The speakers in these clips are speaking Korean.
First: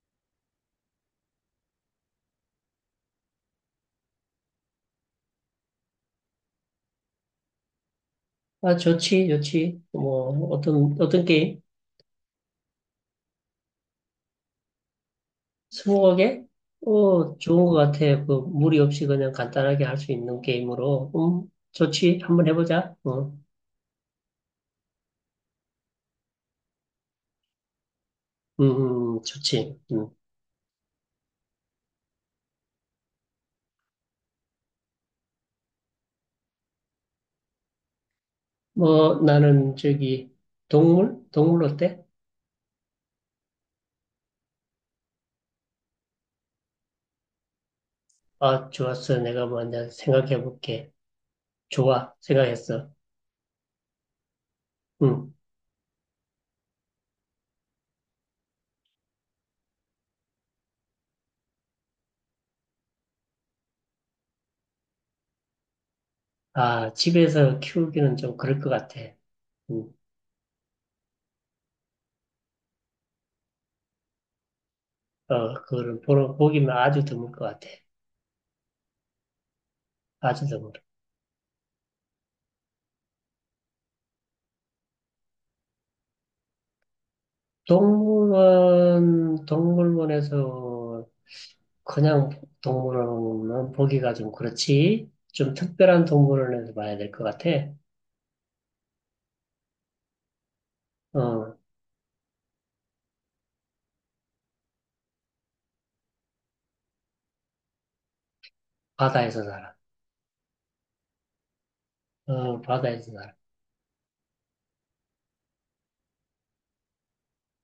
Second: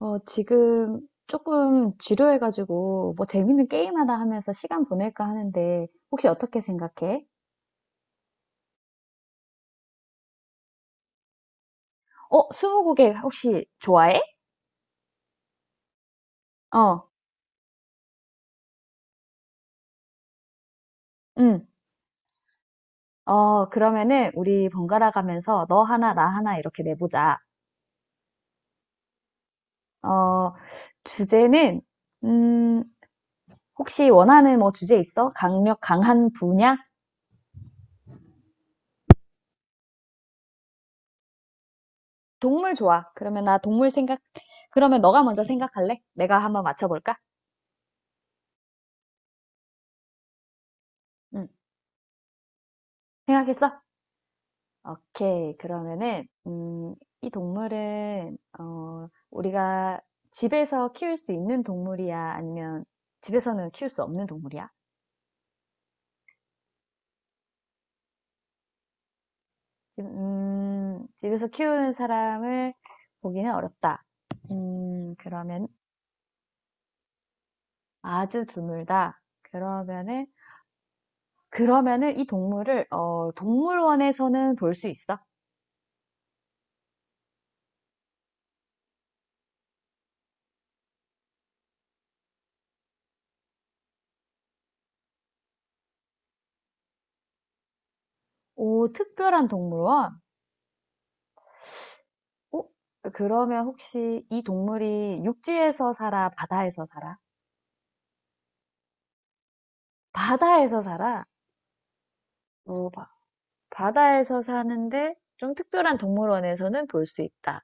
지금 조금 지루해가지고, 뭐 재밌는 게임 하나 하면서 시간 보낼까 하는데, 혹시 어떻게 생각해? 아, 좋지, 좋지. 뭐, 어떤 게임? 스무고개 혹시 좋아해? 스무고개? 어, 어, 좋은 것 같아. 그, 무리 없이 그냥 간단하게 할 수 있는 게임으로. 응. 좋지. 한번 해보자. 그러면은 우리 번갈아 가면서 너 하나, 나 하나 이렇게 내보자. 좋지. 음. 어, 주제는, 음, 혹시 원하는 뭐 주제 있어? 강한 분야? 뭐, 나는 저기, 동물? 동물 어때? 동물 좋아. 그러면 너가 먼저 생각할래? 내가 한번 맞춰볼까? 아, 좋았어. 내가 먼저 생각해볼게. 응. 좋아. 생각했어. 생각했어? 음. 오케이. 그러면은, 이 동물은, 우리가 집에서 키울 수 있는 동물이야? 아니면 집에서는 키울 수 없는 동물이야? 아, 집에서 키우기는 좀 그럴 것 같아. 음. 집에서 키우는 사람을 보기는 어렵다. 어, 그러면 보기만 아주 드물 것 같아. 아주 드물다. 그러면은, 아주 드물. 그러면은 이 동물을, 동물원에서는 볼 수 있어? 동물원에서 그냥 동물원은 보기가 좀 그렇지. 좀 특별한 동물원에서 봐야 될 것 같아. 오, 특별한 동물원? 어, 어? 그러면 혹시 이 동물이 육지에서 살아, 바다에서 살아? 바다에서 살아. 바다에서 살아. 어, 어, 바다에서 바, 살아. 바다에서 사는데 좀 특별한 동물원에서는 볼 수 있다.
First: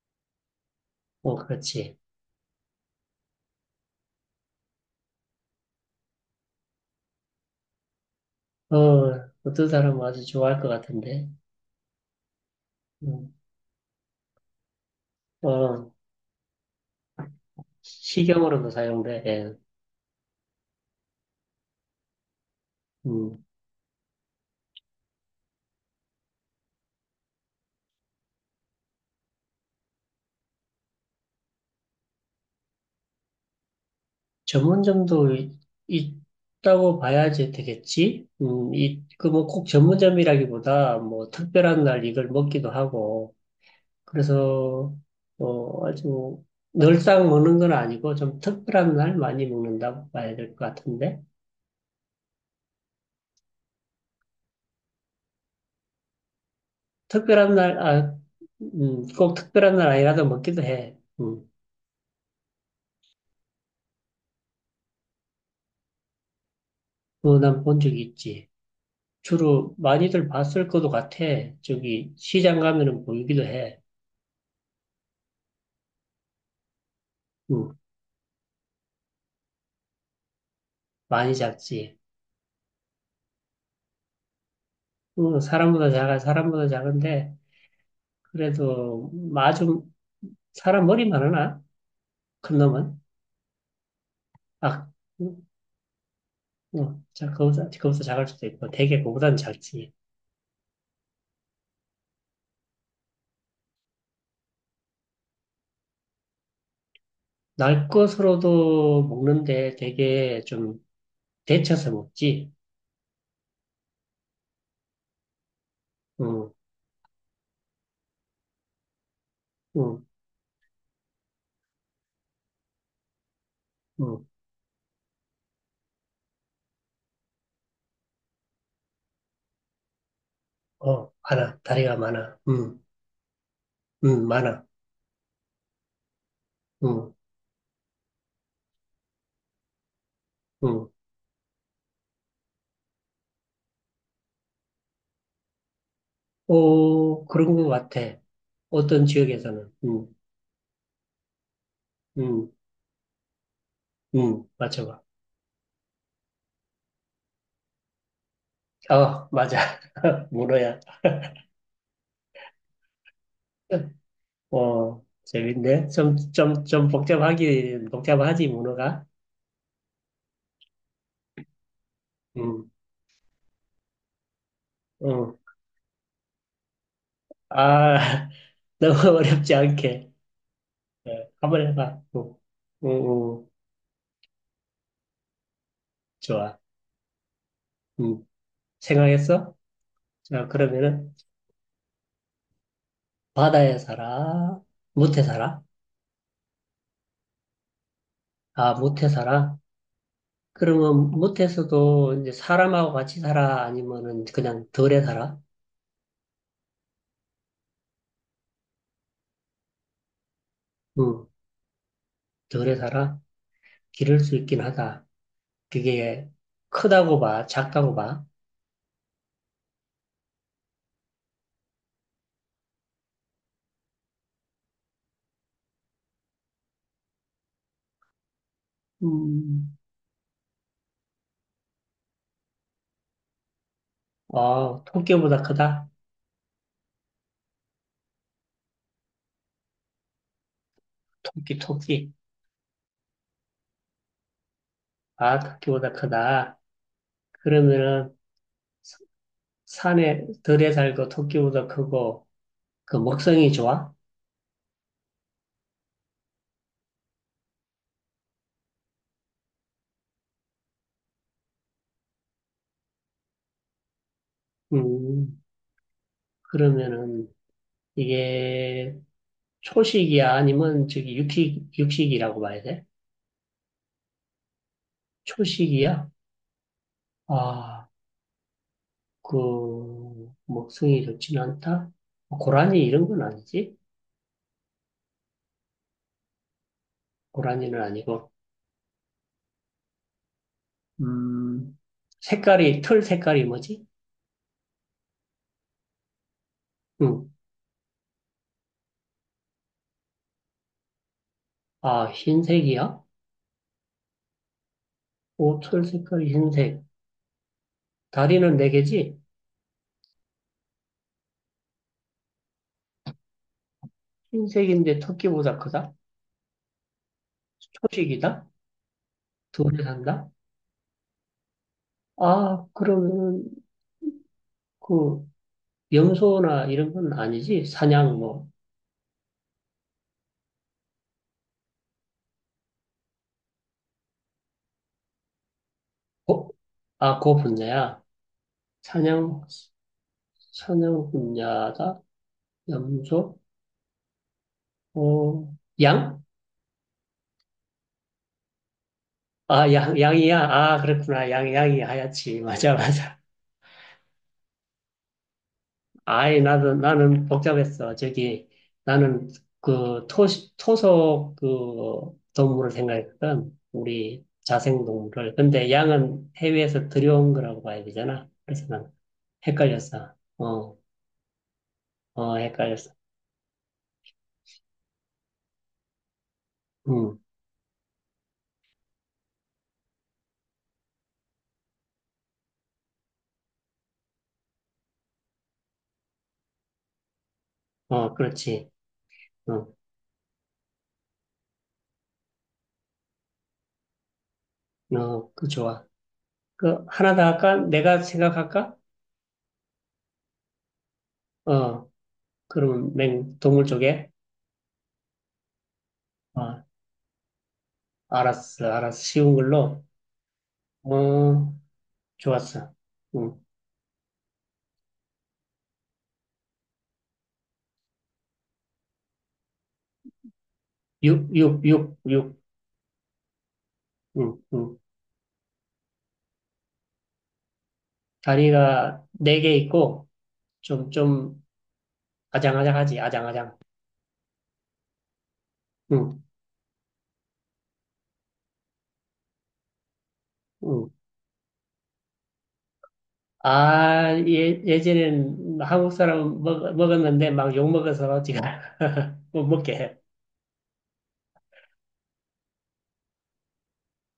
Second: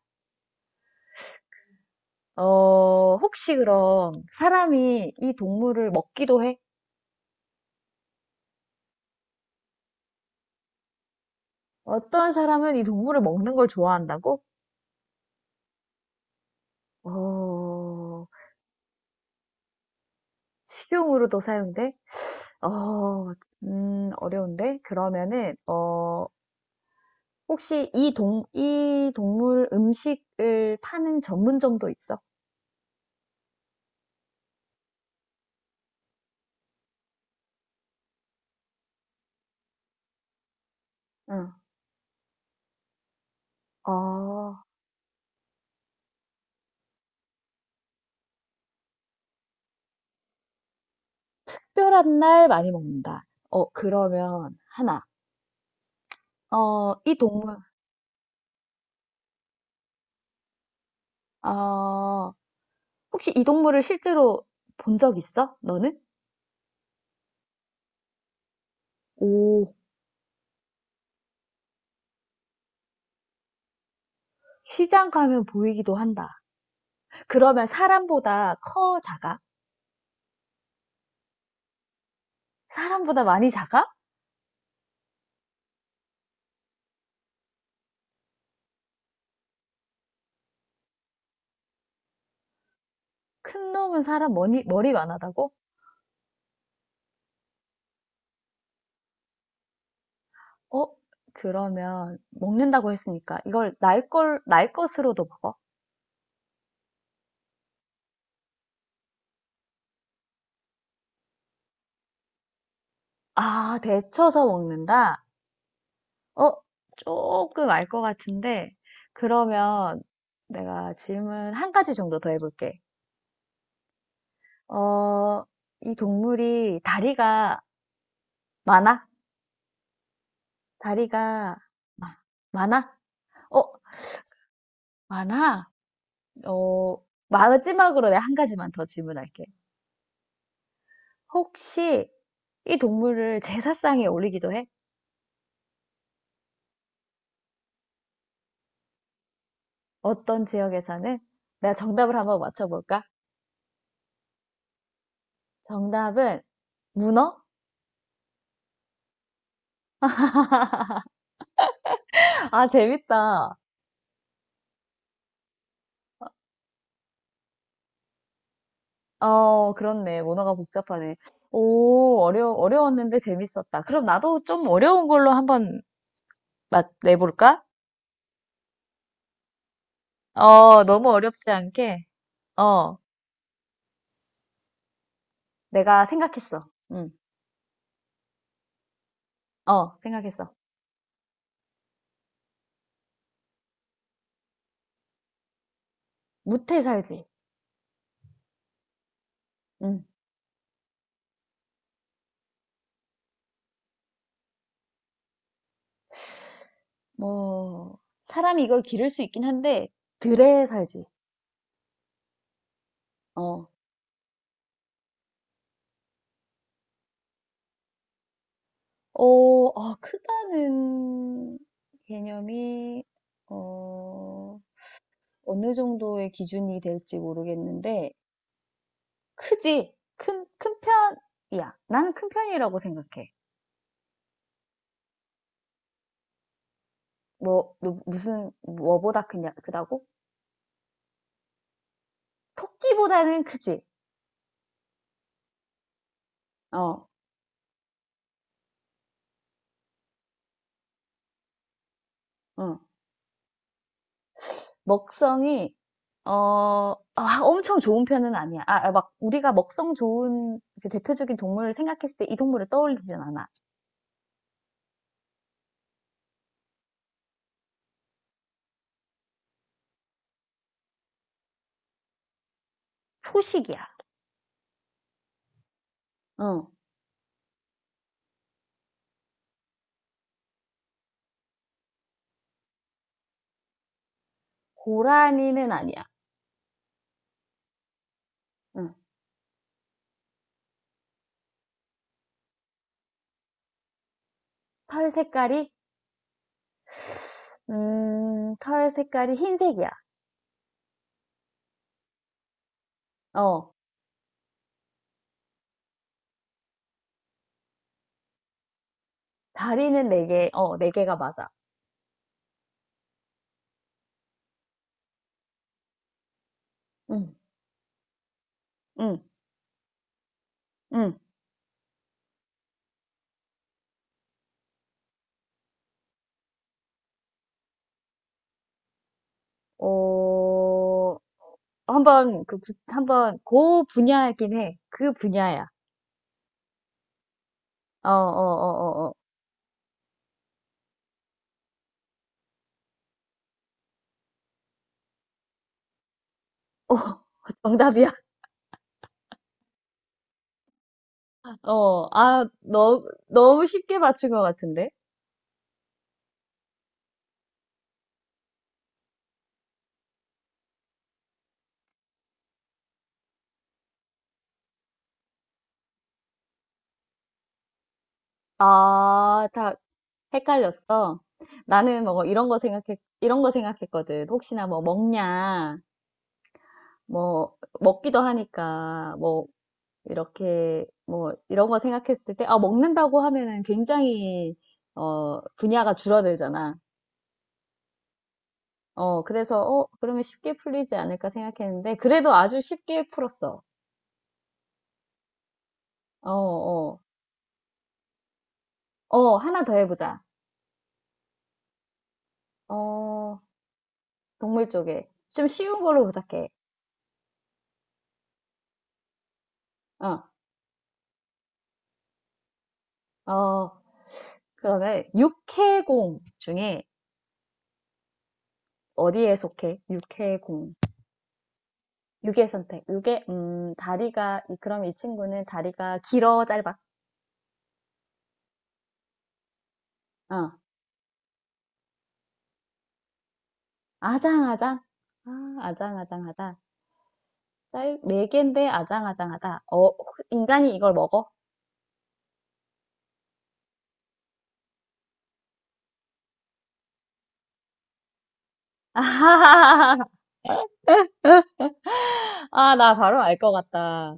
어, 그렇지. 혹시 그럼 사람이 이 동물을 먹기도 해? 어, 어떤 사람은 아주 좋아할 것 같은데. 어떤 사람은 이 동물을 음, 먹는 걸 좋아한다고? 어, 어, 식용으로도 사용돼. 예. 식용으로도 사용돼? 어, 음, 어려운데? 그러면은, 혹시 이 동물 음식을 파는 전문점도 있어? 전문점도 있다고 봐야지 되겠지. 이, 그 뭐 꼭 전문점이라기보다 뭐 응. 특별한 날 이걸 먹기도 하고. 어, 그래서 뭐 아주 뭐 늘상 먹는 건 아니고 좀 특별한 날 많이 먹는다고 봐야 될 것 같은데. 특별한 날 많이 먹는다. 그러면 하나. 어, 이 특별한 동물, 날, 아, 꼭 특별한 날 아니라도 먹기도 해. 어, 혹시 이 동물을 실제로 본 적 있어? 너는? 그거 난 본 적이 있지. 오, 주로 많이들 봤을 것도 같아. 저기 시장 가면은 보이기도 해. 시장 가면 보이기도 한다. 그러면 음, 사람보다 커, 작아? 많이 작지. 사람보다 많이 작아? 사람보다 작아, 사람보다 작은데 그래도 아주 사람 머리만 하나? 큰 놈은? 큰 놈은 사람 머리, 아, 머리 많아다고? 어, 자, 그거보다 작을 수도 있고, 되게 그거보단 작지. 어, 그러면 먹는다고 했으니까 이걸 날 것으로도 먹어? 날 것으로도 먹는데 되게 좀 데쳐서 먹지. 아, 데쳐서 먹는다? 응, 어, 조금 알 것 같은데, 그러면 응, 내가 질문 한 가지 정도 더 해볼게. 응. 어, 이 동물이 다리가 많아? 어, 다리가 많아. 다리가 마- 많아. 응, 많아? 어, 응, 많아. 많아? 어, 응, 마지막으로 내가 한 가지만 더 질문할게. 응. 혹시 이 동물을 제사상에 올리기도 해? 오, 그런 것 같아. 어떤 지역에서는. 응, 어떤 지역에서는? 내가 정답을 한번 응, 맞춰볼까? 응. 맞춰봐. 정답은 문어? 어, 맞아. 문어야. 아, 재밌다. 어, 재밌네. 좀 복잡하지, 문어가. 그렇네. 문화가 복잡하네. 오, 응, 어려웠는데 재밌었다. 그럼 나도 좀 어려운 걸로 응. 한번 맛 내볼까? 아. 너무 어렵지 않게. 너무 어, 어렵지 한번 해봐. 않게. 응, 응, 어, 응. 내가 좋아. 생각했어. 응, 응. 생각했어? 어, 자, 생각했어. 그러면은, 바다에 살아? 못해 살아? 무태 살지. 아, 못해 살아? 응, 그러면 못해서도 이제 사람하고 같이 살아? 아니면은 그냥 덜에 살아? 뭐, 사람이 이걸 기를 수 있긴 한데, 들에 살지. 응, 덜에 살아? 어, 기를 수 있긴 하다. 그게 크다고 봐, 작다고 봐. 크다는 개념이, 어, 어느 정도의 기준이 될지 모르겠는데, 음, 크지. 큰 편이야. 나는 큰 편이라고 생각해. 어, 토끼보다 크다? 뭐, 너 무슨, 뭐보다 크냐, 크다고? 토끼, 토끼. 토끼보다는 크지. 아, 토끼보다 크다. 어, 그러면은, 산에 덜에 살고 토끼보다 크고 응. 그 먹성이 좋아? 먹성이, 엄청 좋은 편은 아니야. 막, 우리가 먹성 좋은 그 대표적인 동물을 생각했을 때 이 동물을 떠올리진 않아. 음, 그러면은 이게 초식이야? 아니면 저기 육식이라고 봐야 돼? 초식이야. 초식이야? 응. 아, 그 먹성이 좋진 않다? 고라니 이런 건 아니지? 고라니는 아니야. 고라니는 아니고. 응. 음, 색깔이, 털 색깔이 뭐지? 털 색깔이, 음, 털 색깔이 흰색이야. 아, 흰색이야? 어. 오, 털 색깔이 흰색. 다리는 네 개지? 다리는 네 개가 맞아. 흰색인데 토끼보다 크다? 응, 초식이다? 응, 돈에 산다? 응. 아, 그러면은, 그, 염소나 이런 건 아니지? 사냥, 뭐, 어, 한번, 그 분야이긴 해. 그 분야야. 고, 아, 고 분야야. 어, 어, 어, 어, 어. 사냥, 사냥 분야다? 염소? 어, 양? 어, 정답이야. 아, 양이야. 아, 그렇구나. 양이 하얗지. 맞아, 맞아. 너무 쉽게 맞춘 것 같은데? 아이, 나도, 나는 복잡했어. 저기, 나는 그 토, 토속 그 동물을 생각했거든. 우리 자생동물을. 근데 양은 해외에서 들여온 거라고 봐야 되잖아. 그래서 난 아, 다 헷갈렸어. 어, 헷갈렸어. 나는 뭐 어, 헷갈렸어. 이런 거 생각했거든. 혹시나 뭐 먹냐, 응, 뭐, 먹기도 하니까, 뭐, 이렇게, 뭐, 이런 거 생각했을 때, 아, 먹는다고 하면은 굉장히, 분야가 줄어들잖아. 어, 그렇지. 그래서, 어 그러면 쉽게 풀리지 않을까 생각했는데, 그래도 아주 쉽게 풀었어. 어, 그 좋아. 어, 그, 어, 하나 더 할까? 내가 생각할까? 하나 더 해보자. 어, 그럼 맹, 어, 동물 쪽에? 동물 쪽에. 좀 쉬운 걸로 부탁해. 어, 알았어. 쉬운 걸로. 어, 어, 좋았어. 응. 어, 그러면, 육해공 중에 어디에 속해? 육해공. 육, 육의 선택. 응, 응. 그럼 이 친구는 다리가 길어, 짧아? 다리가 네 개 있고, 어, 좀, 좀, 아장아장. 아장아장? 아, 응, 아장아장하다. 네 개인데 아장아장하다. 인간이 응. 이걸 먹어? 아, 예, 예전엔 한국 사람 먹었는데 막 욕 먹어서 지금 못 먹게 아하하하. 해. 아, 나 바로 알 것 같다.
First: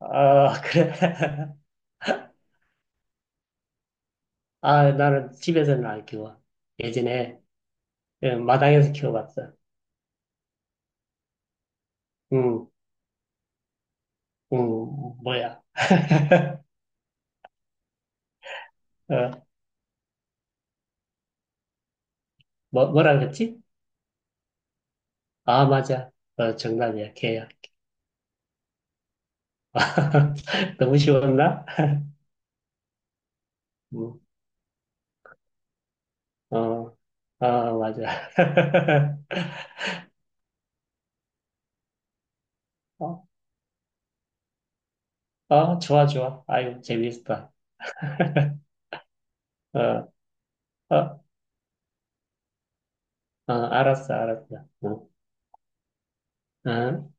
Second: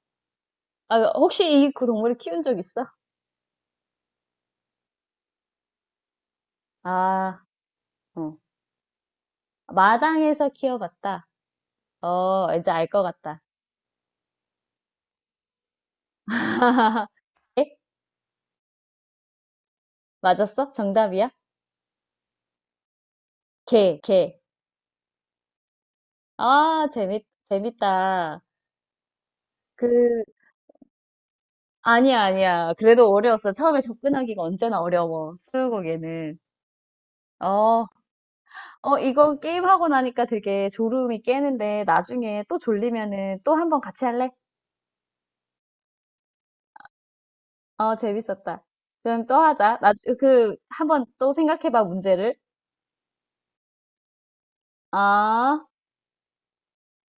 아, 그래. 아, 혹시 이 그 동물을 키운 적 있어? 아, 나는 집에서는 안 키워. 예전에 아, 예, 어. 마당에서 키워봤어. 마당에서 키워봤다. 응, 이제 알 것 같다. 응, 뭐야. 에? 어, 맞았어? 정답이야? 뭐라 그랬지? 개, 개. 아, 맞아. 어, 아, 정답이야, 개야. 재밌다. 그, 너무 쉬웠나? 아니야, 아니야. 그래도 어려웠어. 처음에 음, 접근하기가 언제나 어려워. 스무고개는. 어, 아, 어, 맞아. 이거 게임하고 나니까 되게 졸음이 깨는데 나중에 또 어, 졸리면은 또 한 번 같이 할래? 어, 좋아. 아유, 재밌다. 재밌었다. 그럼 또 하자. 어, 한번 어, 또 생각해봐, 문제를. 어, 알았어. 어, 아. 어.